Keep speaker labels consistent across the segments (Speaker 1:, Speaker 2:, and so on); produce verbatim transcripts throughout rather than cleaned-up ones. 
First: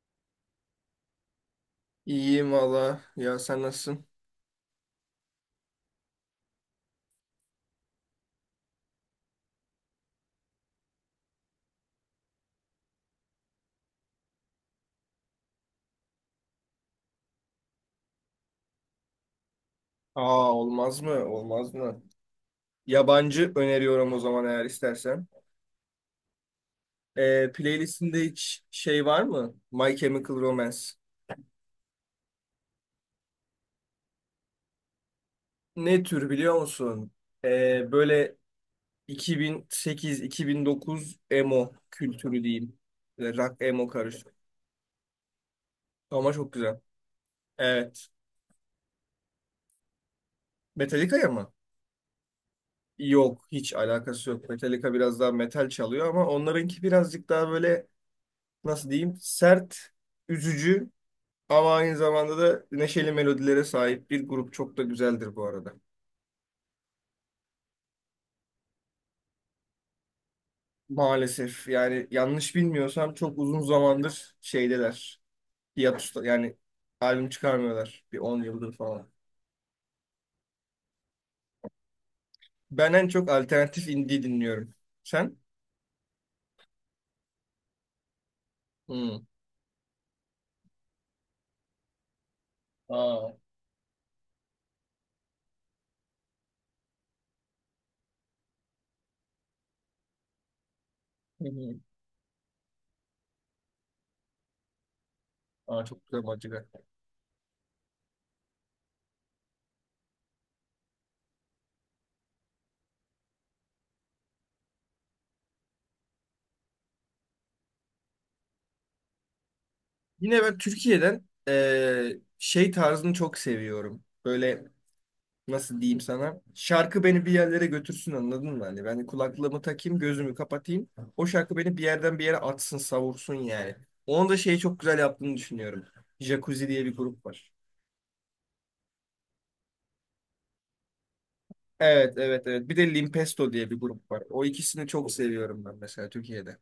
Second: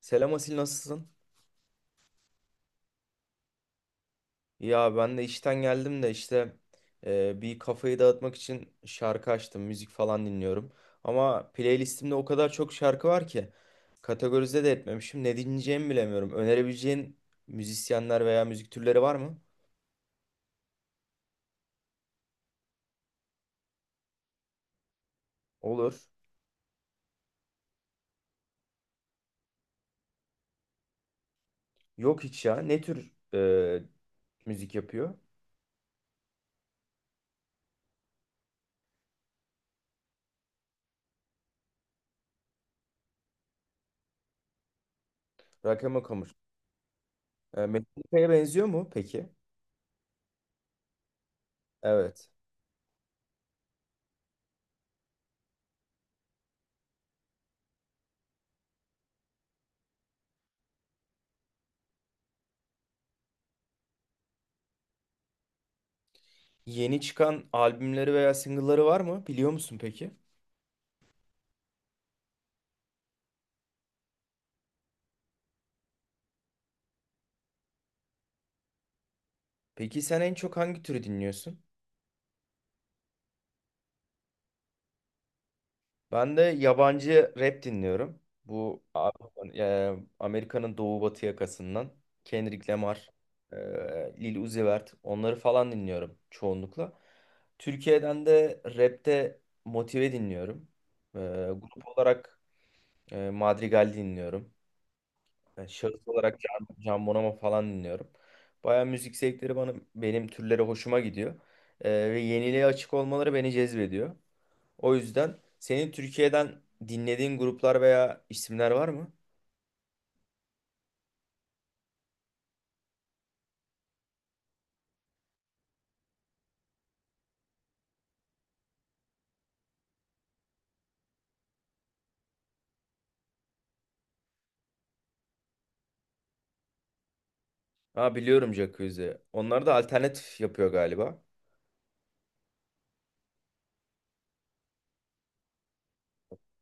Speaker 1: Selam Asil, nasılsın?
Speaker 2: İyiyim valla. Ya sen nasılsın?
Speaker 1: Ya ben de işten geldim de işte, e, bir kafayı dağıtmak için şarkı açtım, müzik falan dinliyorum. Ama playlistimde o kadar çok şarkı var ki kategorize de etmemişim. Ne dinleyeceğimi bilemiyorum. Önerebileceğin müzisyenler veya müzik türleri var mı?
Speaker 2: Aa olmaz mı? Olmaz mı? Yabancı öneriyorum o zaman eğer istersen.
Speaker 1: Olur.
Speaker 2: Ee, playlistinde hiç şey var mı? My Chemical Romance.
Speaker 1: Yok hiç ya. Ne tür e, müzik yapıyor?
Speaker 2: Ne tür biliyor musun? Ee, böyle iki bin sekiz-iki bin dokuz emo kültürü diyeyim. Böyle rock emo karışık.
Speaker 1: Rakama
Speaker 2: Ama
Speaker 1: Kamış.
Speaker 2: çok güzel.
Speaker 1: E,
Speaker 2: Evet.
Speaker 1: Metallica'ya benziyor mu peki?
Speaker 2: Metallica'ya mı?
Speaker 1: Evet.
Speaker 2: Yok. Hiç alakası yok. Metallica biraz daha metal çalıyor ama onlarınki birazcık daha böyle nasıl diyeyim? Sert, üzücü. Ama aynı zamanda da neşeli melodilere sahip bir grup, çok da güzeldir bu arada.
Speaker 1: Yeni çıkan albümleri veya single'ları var mı? Biliyor musun peki?
Speaker 2: Maalesef yani yanlış bilmiyorsam çok uzun zamandır şeydeler. Hiatus'ta yani albüm çıkarmıyorlar bir on yıldır falan.
Speaker 1: Peki sen en çok hangi türü dinliyorsun?
Speaker 2: Ben en çok alternatif indie dinliyorum. Sen?
Speaker 1: Ben de yabancı rap dinliyorum. Bu A-
Speaker 2: Hmm.
Speaker 1: e, Amerika'nın doğu batı yakasından Kendrick Lamar,
Speaker 2: Aa.
Speaker 1: e, Lil Uzi Vert, onları falan dinliyorum çoğunlukla. Türkiye'den de rapte Motive dinliyorum. E,
Speaker 2: Hı hı.
Speaker 1: Grup olarak e, Madrigal dinliyorum. E,
Speaker 2: Aa, çok
Speaker 1: şahıs
Speaker 2: güzel
Speaker 1: olarak
Speaker 2: macera.
Speaker 1: Can, Can Bonomo falan dinliyorum. Baya müzik zevkleri bana, benim türleri hoşuma gidiyor. E, ve yeniliğe açık olmaları beni cezbediyor. O yüzden senin Türkiye'den dinlediğin gruplar veya isimler var mı?
Speaker 2: Yine ben Türkiye'den eee, şey tarzını çok seviyorum. Böyle nasıl diyeyim sana? Şarkı beni bir yerlere götürsün, anladın mı? Hani ben kulaklığımı takayım, gözümü kapatayım. O şarkı beni bir yerden bir yere atsın, savursun yani. Onu da şeyi çok güzel yaptığını düşünüyorum. Jacuzzi diye bir grup var.
Speaker 1: Ha, biliyorum Jacuzzi. Onlar da alternatif yapıyor galiba.
Speaker 2: Evet, evet, evet. Bir de Limpesto diye bir grup var. O ikisini çok seviyorum ben mesela Türkiye'de.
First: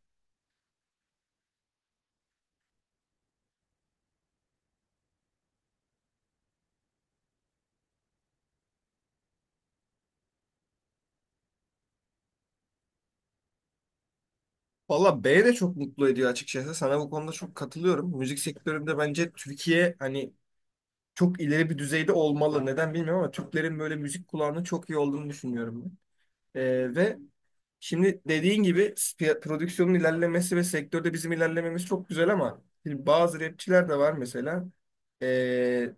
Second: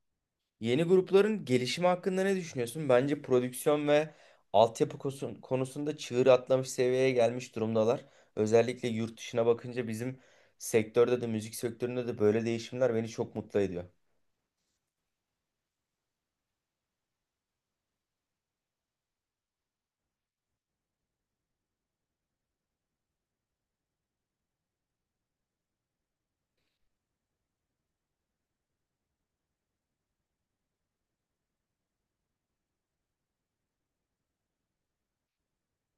Speaker 1: Yeni grupların gelişimi hakkında ne düşünüyorsun? Bence prodüksiyon ve altyapı kosu- konusunda çığır atlamış, seviyeye gelmiş durumdalar. Özellikle yurt dışına bakınca bizim sektörde de, müzik sektöründe de böyle değişimler beni çok mutlu ediyor.
Speaker 2: Valla B de çok mutlu ediyor açıkçası. Sana bu konuda çok katılıyorum. Müzik sektöründe bence Türkiye hani çok ileri bir düzeyde olmalı. Neden bilmiyorum ama Türklerin böyle müzik kulağının çok iyi olduğunu düşünüyorum ben. Ee, ve şimdi dediğin gibi piya- prodüksiyonun ilerlemesi ve sektörde bizim ilerlememiz çok güzel ama şimdi bazı rapçiler de var mesela. Ee,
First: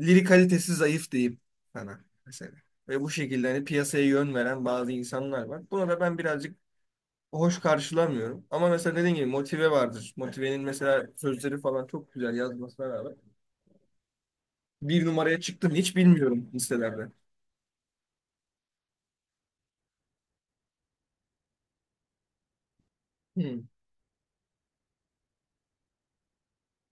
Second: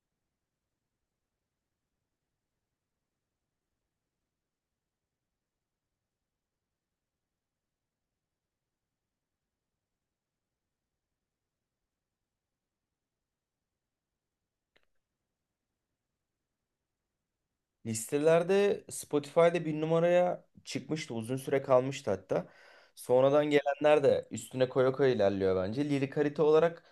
Speaker 2: Lirik kalitesi zayıf diyeyim sana mesela. Ve bu şekilde hani piyasaya yön veren bazı insanlar var. Buna da ben birazcık hoş karşılamıyorum. Ama mesela dediğin gibi Motive vardır. Motive'nin mesela sözleri falan çok güzel yazmasına rağmen bir numaraya çıktım hiç bilmiyorum listelerde.
Speaker 1: Listelerde Spotify'da bir numaraya çıkmıştı. Uzun süre kalmıştı hatta. Sonradan
Speaker 2: Hmm.
Speaker 1: gelenler de üstüne koya koya ilerliyor bence. Lirik harita olarak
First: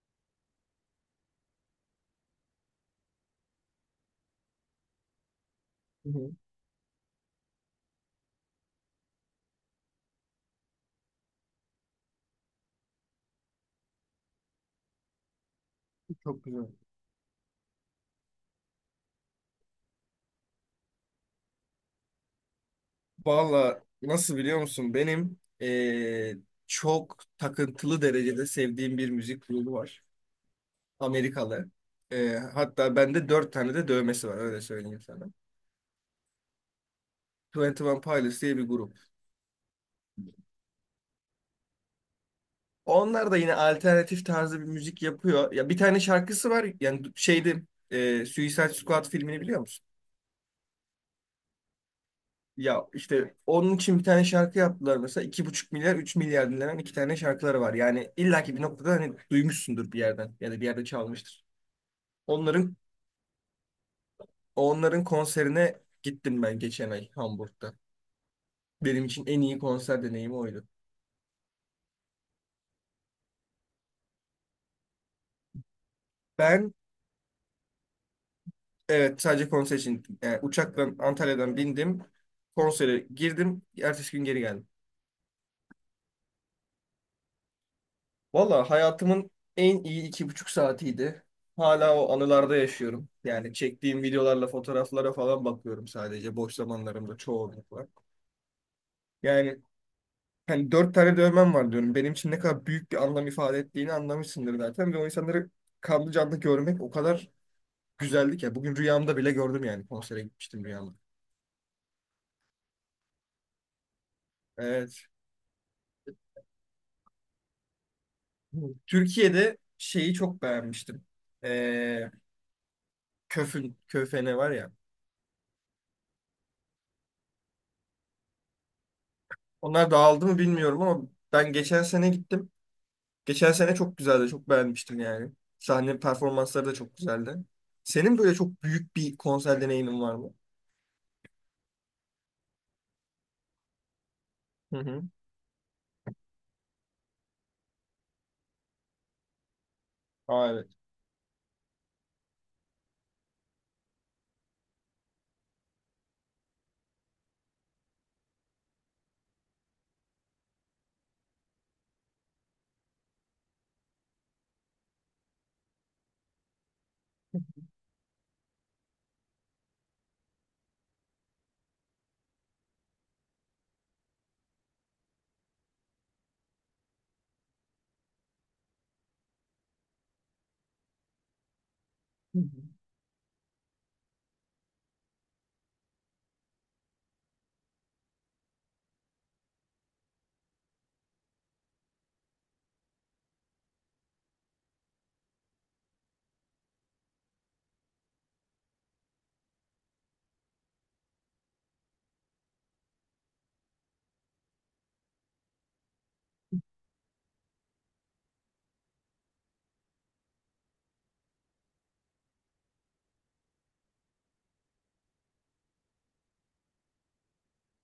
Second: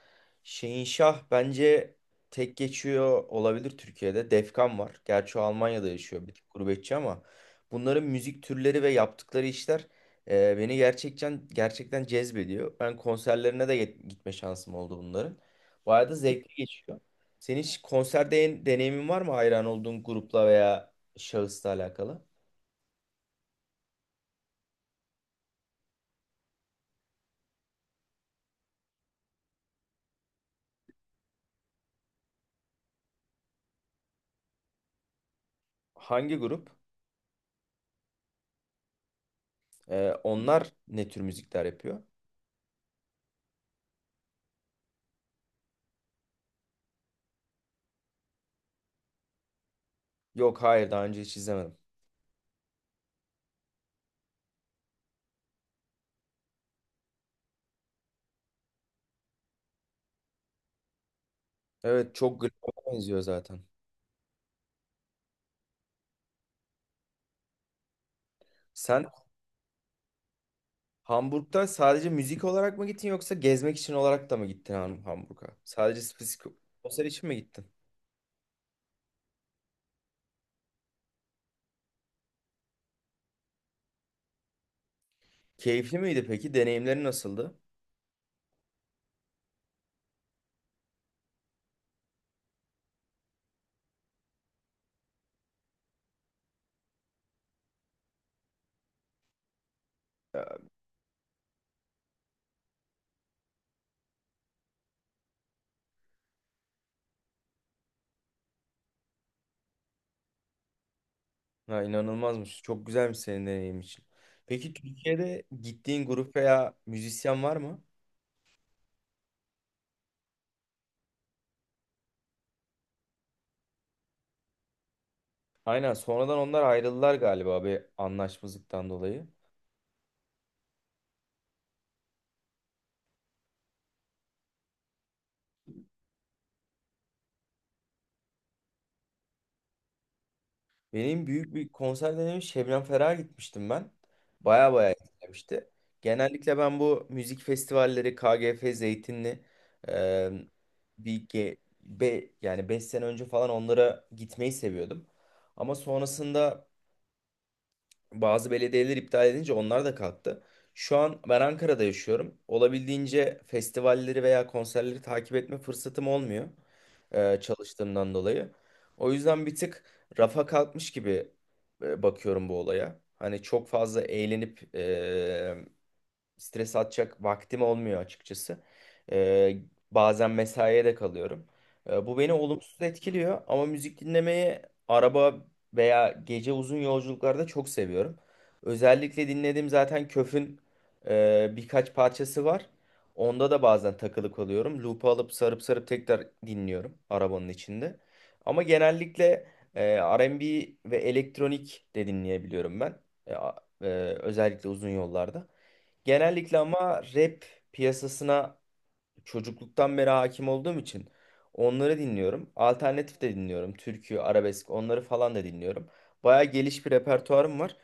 Speaker 1: Şehinşah bence tek geçiyor olabilir Türkiye'de. Defkan var. Gerçi o Almanya'da
Speaker 2: Hı
Speaker 1: yaşıyor,
Speaker 2: hı.
Speaker 1: bir tık gurbetçi, ama bunların müzik türleri ve yaptıkları işler e, beni gerçekten gerçekten cezbediyor. Ben konserlerine de git- gitme şansım oldu bunların. Bayağı da
Speaker 2: Çok
Speaker 1: zevkli
Speaker 2: güzel.
Speaker 1: geçiyor. Senin hiç konser de- deneyimin var mı hayran olduğun grupla veya şahısla alakalı?
Speaker 2: Valla nasıl biliyor musun? Benim eee, çok takıntılı derecede sevdiğim bir müzik grubu var. Amerikalı. Eee, hatta bende dört tane de dövmesi var, öyle söyleyeyim sana.
Speaker 1: Hangi grup?
Speaker 2: Twenty One Pilots diye bir grup.
Speaker 1: Ee, onlar ne tür müzikler yapıyor?
Speaker 2: Onlar da yine alternatif tarzı bir müzik yapıyor. Ya bir tane şarkısı var. Yani şeydi, eee Suicide Squad filmini biliyor musun?
Speaker 1: Yok, hayır, daha önce hiç izlemedim.
Speaker 2: Ya işte onun için bir tane şarkı yaptılar mesela. iki buçuk milyar üç milyar dinlenen iki tane şarkıları var. Yani illaki bir noktada hani duymuşsundur bir yerden ya da bir yerde çalmıştır.
Speaker 1: Evet, çok
Speaker 2: Onların
Speaker 1: glam'a benziyor zaten.
Speaker 2: onların konserine gittim ben geçen ay Hamburg'da. Benim
Speaker 1: Sen
Speaker 2: için en iyi konser deneyimi oydu.
Speaker 1: Hamburg'da sadece müzik olarak mı gittin, yoksa gezmek için olarak da mı gittin Ham- Hamburg'a? Sadece spesifik
Speaker 2: Ben,
Speaker 1: konser için mi gittin?
Speaker 2: evet, sadece konser için gittim. Yani uçaktan Antalya'dan bindim. Konsere girdim. Ertesi gün geri geldim.
Speaker 1: Keyifli miydi peki? Deneyimleri nasıldı?
Speaker 2: Valla hayatımın en iyi iki buçuk saatiydi. Hala o anılarda yaşıyorum. Yani çektiğim videolarla fotoğraflara falan bakıyorum sadece boş zamanlarımda çoğunlukla. Yani hani dört tane dövmem var diyorum. Benim için ne kadar büyük bir anlam ifade ettiğini anlamışsındır zaten. Ve o insanları kanlı canlı görmek o kadar güzeldi ki. Bugün rüyamda bile gördüm yani. Konsere gitmiştim rüyamda.
Speaker 1: Ha, inanılmazmış. Çok güzelmiş senin deneyim için. Peki
Speaker 2: Evet.
Speaker 1: Türkiye'de gittiğin grup veya müzisyen var mı?
Speaker 2: Türkiye'de şeyi çok beğenmiştim. Ee, Köfün, Köfene var ya.
Speaker 1: Aynen, sonradan onlar ayrıldılar galiba bir anlaşmazlıktan dolayı.
Speaker 2: Onlar dağıldı mı bilmiyorum ama ben geçen sene gittim. Geçen sene çok güzeldi. Çok beğenmiştim yani. Sahne performansları da çok güzeldi. Senin böyle çok büyük bir konser deneyimin var mı?
Speaker 1: Benim büyük bir konser deneyimim, Şebnem Ferah'a gitmiştim ben. Baya
Speaker 2: Hı
Speaker 1: baya
Speaker 2: hı.
Speaker 1: etkilemişti. Genellikle ben bu müzik festivalleri, K G F, Zeytinli, e,
Speaker 2: Aa, evet.
Speaker 1: bir ge- be, yani beş sene önce falan, onlara gitmeyi seviyordum. Ama sonrasında bazı belediyeler iptal edince onlar da kalktı. Şu an ben Ankara'da yaşıyorum. Olabildiğince festivalleri veya konserleri takip etme fırsatım olmuyor, e, çalıştığımdan dolayı. O yüzden bir tık rafa kalkmış gibi e, bakıyorum bu olaya. Hani çok fazla eğlenip e, stres atacak vaktim olmuyor açıkçası. Ee, Bazen mesaiye de kalıyorum. Ee, bu beni
Speaker 2: Hı hı.
Speaker 1: olumsuz etkiliyor, ama müzik dinlemeyi araba veya gece uzun yolculuklarda çok seviyorum. Özellikle dinlediğim zaten Köf'ün e, birkaç parçası var. Onda da bazen takılı kalıyorum. Loop'u alıp sarıp sarıp tekrar dinliyorum arabanın içinde. Ama genellikle e, R and B ve elektronik de dinleyebiliyorum ben. E, a- e, Özellikle uzun yollarda. Genellikle ama rap piyasasına çocukluktan beri hakim olduğum için onları dinliyorum. Alternatif de dinliyorum. Türkü, arabesk, onları falan da dinliyorum. Baya geliş bir repertuarım var.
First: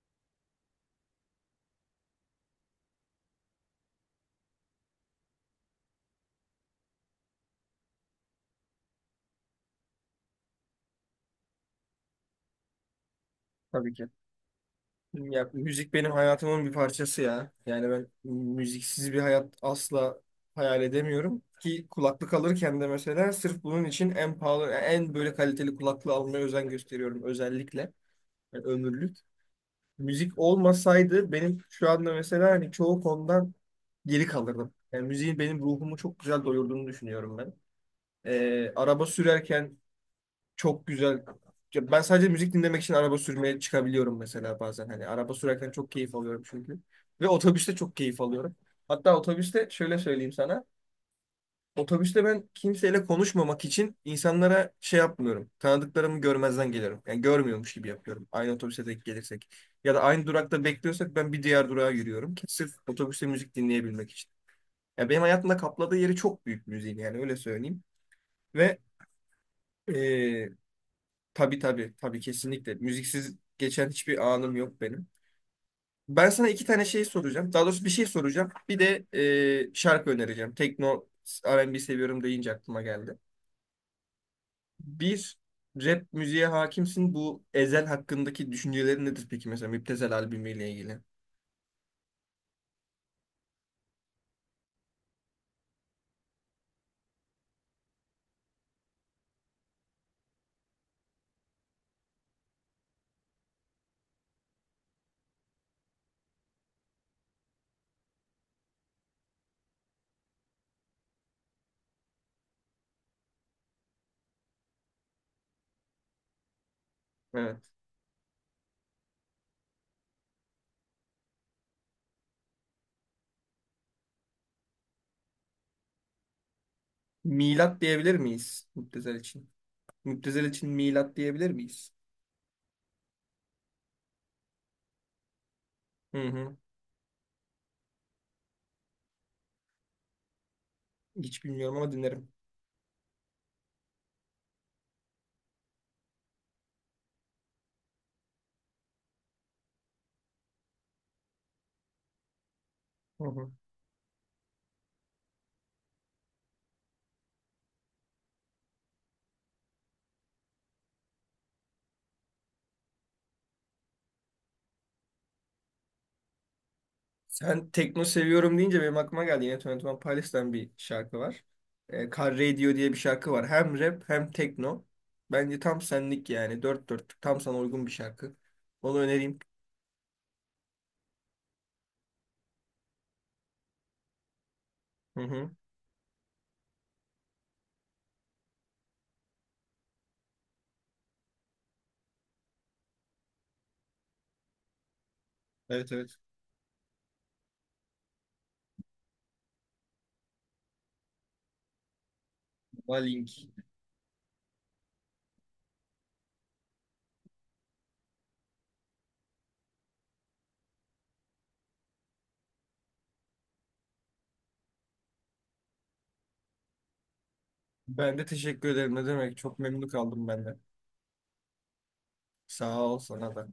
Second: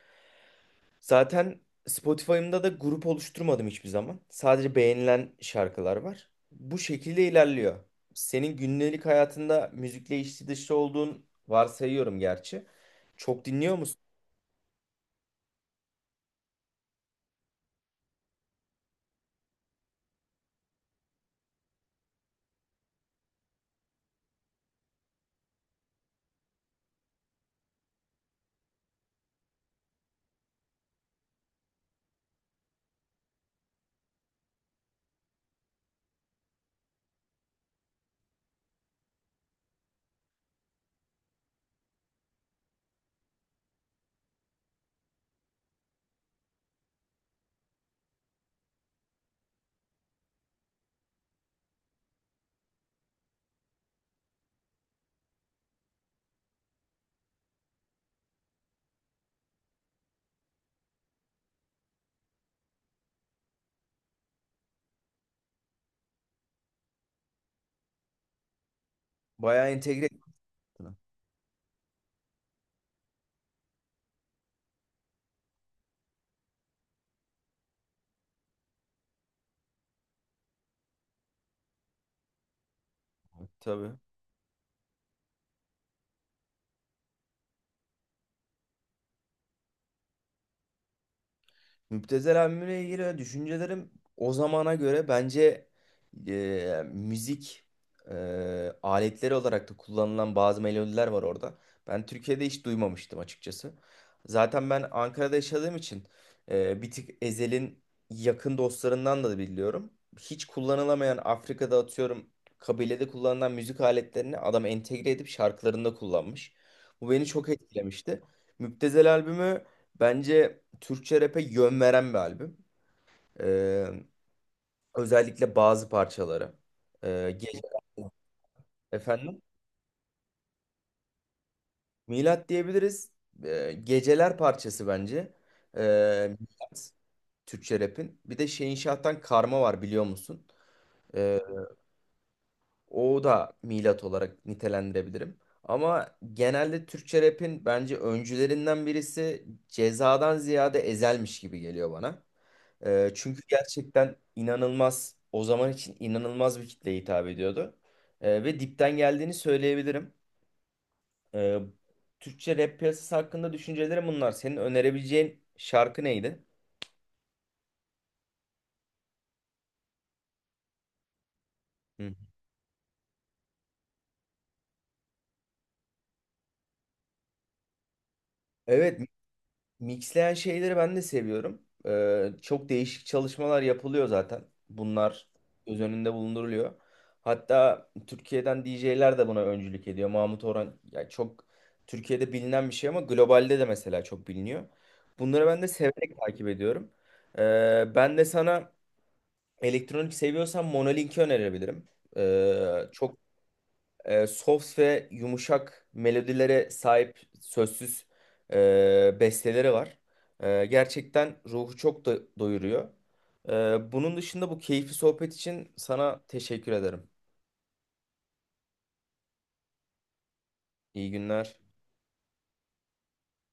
Speaker 1: Zaten Spotify'ımda da grup oluşturmadım hiçbir zaman. Sadece beğenilen şarkılar var. Bu şekilde ilerliyor. Senin günlük hayatında müzikle içli dışlı olduğun varsayıyorum gerçi. Çok dinliyor
Speaker 2: Tabii
Speaker 1: musun?
Speaker 2: ki. Ya müzik benim hayatımın bir parçası ya. Yani ben müziksiz bir hayat asla hayal edemiyorum. Ki kulaklık alırken de mesela sırf bunun için en pahalı, en böyle kaliteli kulaklığı almaya özen gösteriyorum özellikle. Yani ömürlük. Müzik olmasaydı benim şu anda mesela hani çoğu konudan geri kalırdım. Yani müziğin benim ruhumu çok güzel doyurduğunu düşünüyorum ben. Ee, araba sürerken çok güzel. Ya ben sadece müzik dinlemek için araba sürmeye çıkabiliyorum mesela bazen. Hani araba sürerken çok keyif alıyorum çünkü. Ve otobüste çok keyif alıyorum. Hatta otobüste şöyle söyleyeyim sana. Otobüste ben kimseyle konuşmamak için insanlara şey yapmıyorum. Tanıdıklarımı görmezden geliyorum. Yani görmüyormuş gibi yapıyorum. Aynı otobüse denk gelirsek. Ya da aynı durakta bekliyorsak ben bir diğer durağa yürüyorum. Ki sırf otobüste müzik dinleyebilmek için. Ya benim hayatımda kapladığı yeri çok büyük müziğin, yani öyle söyleyeyim. Ve
Speaker 1: Bayağı entegre.
Speaker 2: eee, tabii, tabii, tabii, kesinlikle. Müziksiz geçen hiçbir anım yok benim. Ben sana iki tane şey soracağım. Daha doğrusu bir şey soracağım. Bir de e, şarkı önereceğim. Tekno R and B seviyorum deyince aklıma geldi.
Speaker 1: Tabii.
Speaker 2: Bir rap müziğe hakimsin. Bu Ezel hakkındaki düşüncelerin nedir peki mesela Müptezel albümüyle ilgili?
Speaker 1: Müptezel albümüne ilgili düşüncelerim, o zamana göre bence e, müzik e, aletleri olarak da kullanılan bazı melodiler var orada. Ben Türkiye'de hiç duymamıştım açıkçası. Zaten ben Ankara'da yaşadığım için e, bir tık Ezel'in yakın dostlarından da biliyorum. Hiç kullanılamayan, Afrika'da atıyorum kabilede kullanılan müzik aletlerini adam entegre edip şarkılarında kullanmış. Bu beni çok
Speaker 2: Evet.
Speaker 1: etkilemişti. Müptezel albümü bence Türkçe rap'e yön veren bir albüm. Ee, Özellikle bazı parçaları. Ee, gece...
Speaker 2: Milat diyebilir miyiz Müptezel
Speaker 1: Efendim?
Speaker 2: için? Müptezel için milat diyebilir miyiz?
Speaker 1: Milat diyebiliriz. Ee, geceler parçası bence.
Speaker 2: Hı
Speaker 1: Ee,
Speaker 2: hı.
Speaker 1: Milat, Türkçe rap'in. Bir de Şehinşah'tan Karma var, biliyor musun? Ee,
Speaker 2: Hiç bilmiyorum ama dinlerim.
Speaker 1: O da Milat olarak nitelendirebilirim. Ama genelde Türkçe rap'in bence öncülerinden birisi Ceza'dan ziyade Ezel'miş gibi geliyor bana. Ee,
Speaker 2: Hı
Speaker 1: çünkü
Speaker 2: hı.
Speaker 1: gerçekten inanılmaz, o zaman için inanılmaz bir kitleye hitap ediyordu. Ee, ve dipten geldiğini söyleyebilirim. Ee, Türkçe rap piyasası hakkında düşüncelerim bunlar. Senin önerebileceğin şarkı neydi?
Speaker 2: Sen tekno seviyorum deyince benim aklıma geldi. Yine yirmi One Pilots'tan bir şarkı var. E,
Speaker 1: Hı.
Speaker 2: Car Radio diye bir şarkı var. Hem rap hem tekno. Bence tam senlik yani. Dört dörtlük tam sana uygun bir şarkı. Onu
Speaker 1: Evet,
Speaker 2: önereyim.
Speaker 1: Mixleyen şeyleri ben de seviyorum. Ee, çok değişik çalışmalar yapılıyor zaten.
Speaker 2: Hı
Speaker 1: Bunlar
Speaker 2: hı.
Speaker 1: göz önünde bulunduruluyor. Hatta Türkiye'den D J'ler de buna öncülük ediyor. Mahmut Orhan ya, çok Türkiye'de bilinen bir şey, ama globalde de mesela çok biliniyor. Bunları ben de
Speaker 2: Evet,
Speaker 1: severek
Speaker 2: evet.
Speaker 1: takip ediyorum. Ee, ben de sana, elektronik seviyorsan, Monolink'i önerebilirim. Ee,
Speaker 2: Buna
Speaker 1: çok
Speaker 2: link.
Speaker 1: e, soft ve yumuşak melodilere sahip sözsüz e, besteleri var. E, gerçekten ruhu çok da doyuruyor. E, bunun dışında bu keyifli sohbet için sana teşekkür ederim.
Speaker 2: Ben de teşekkür ederim. Ne demek? Çok memnun kaldım ben de.
Speaker 1: İyi günler.
Speaker 2: Sağ ol sana da.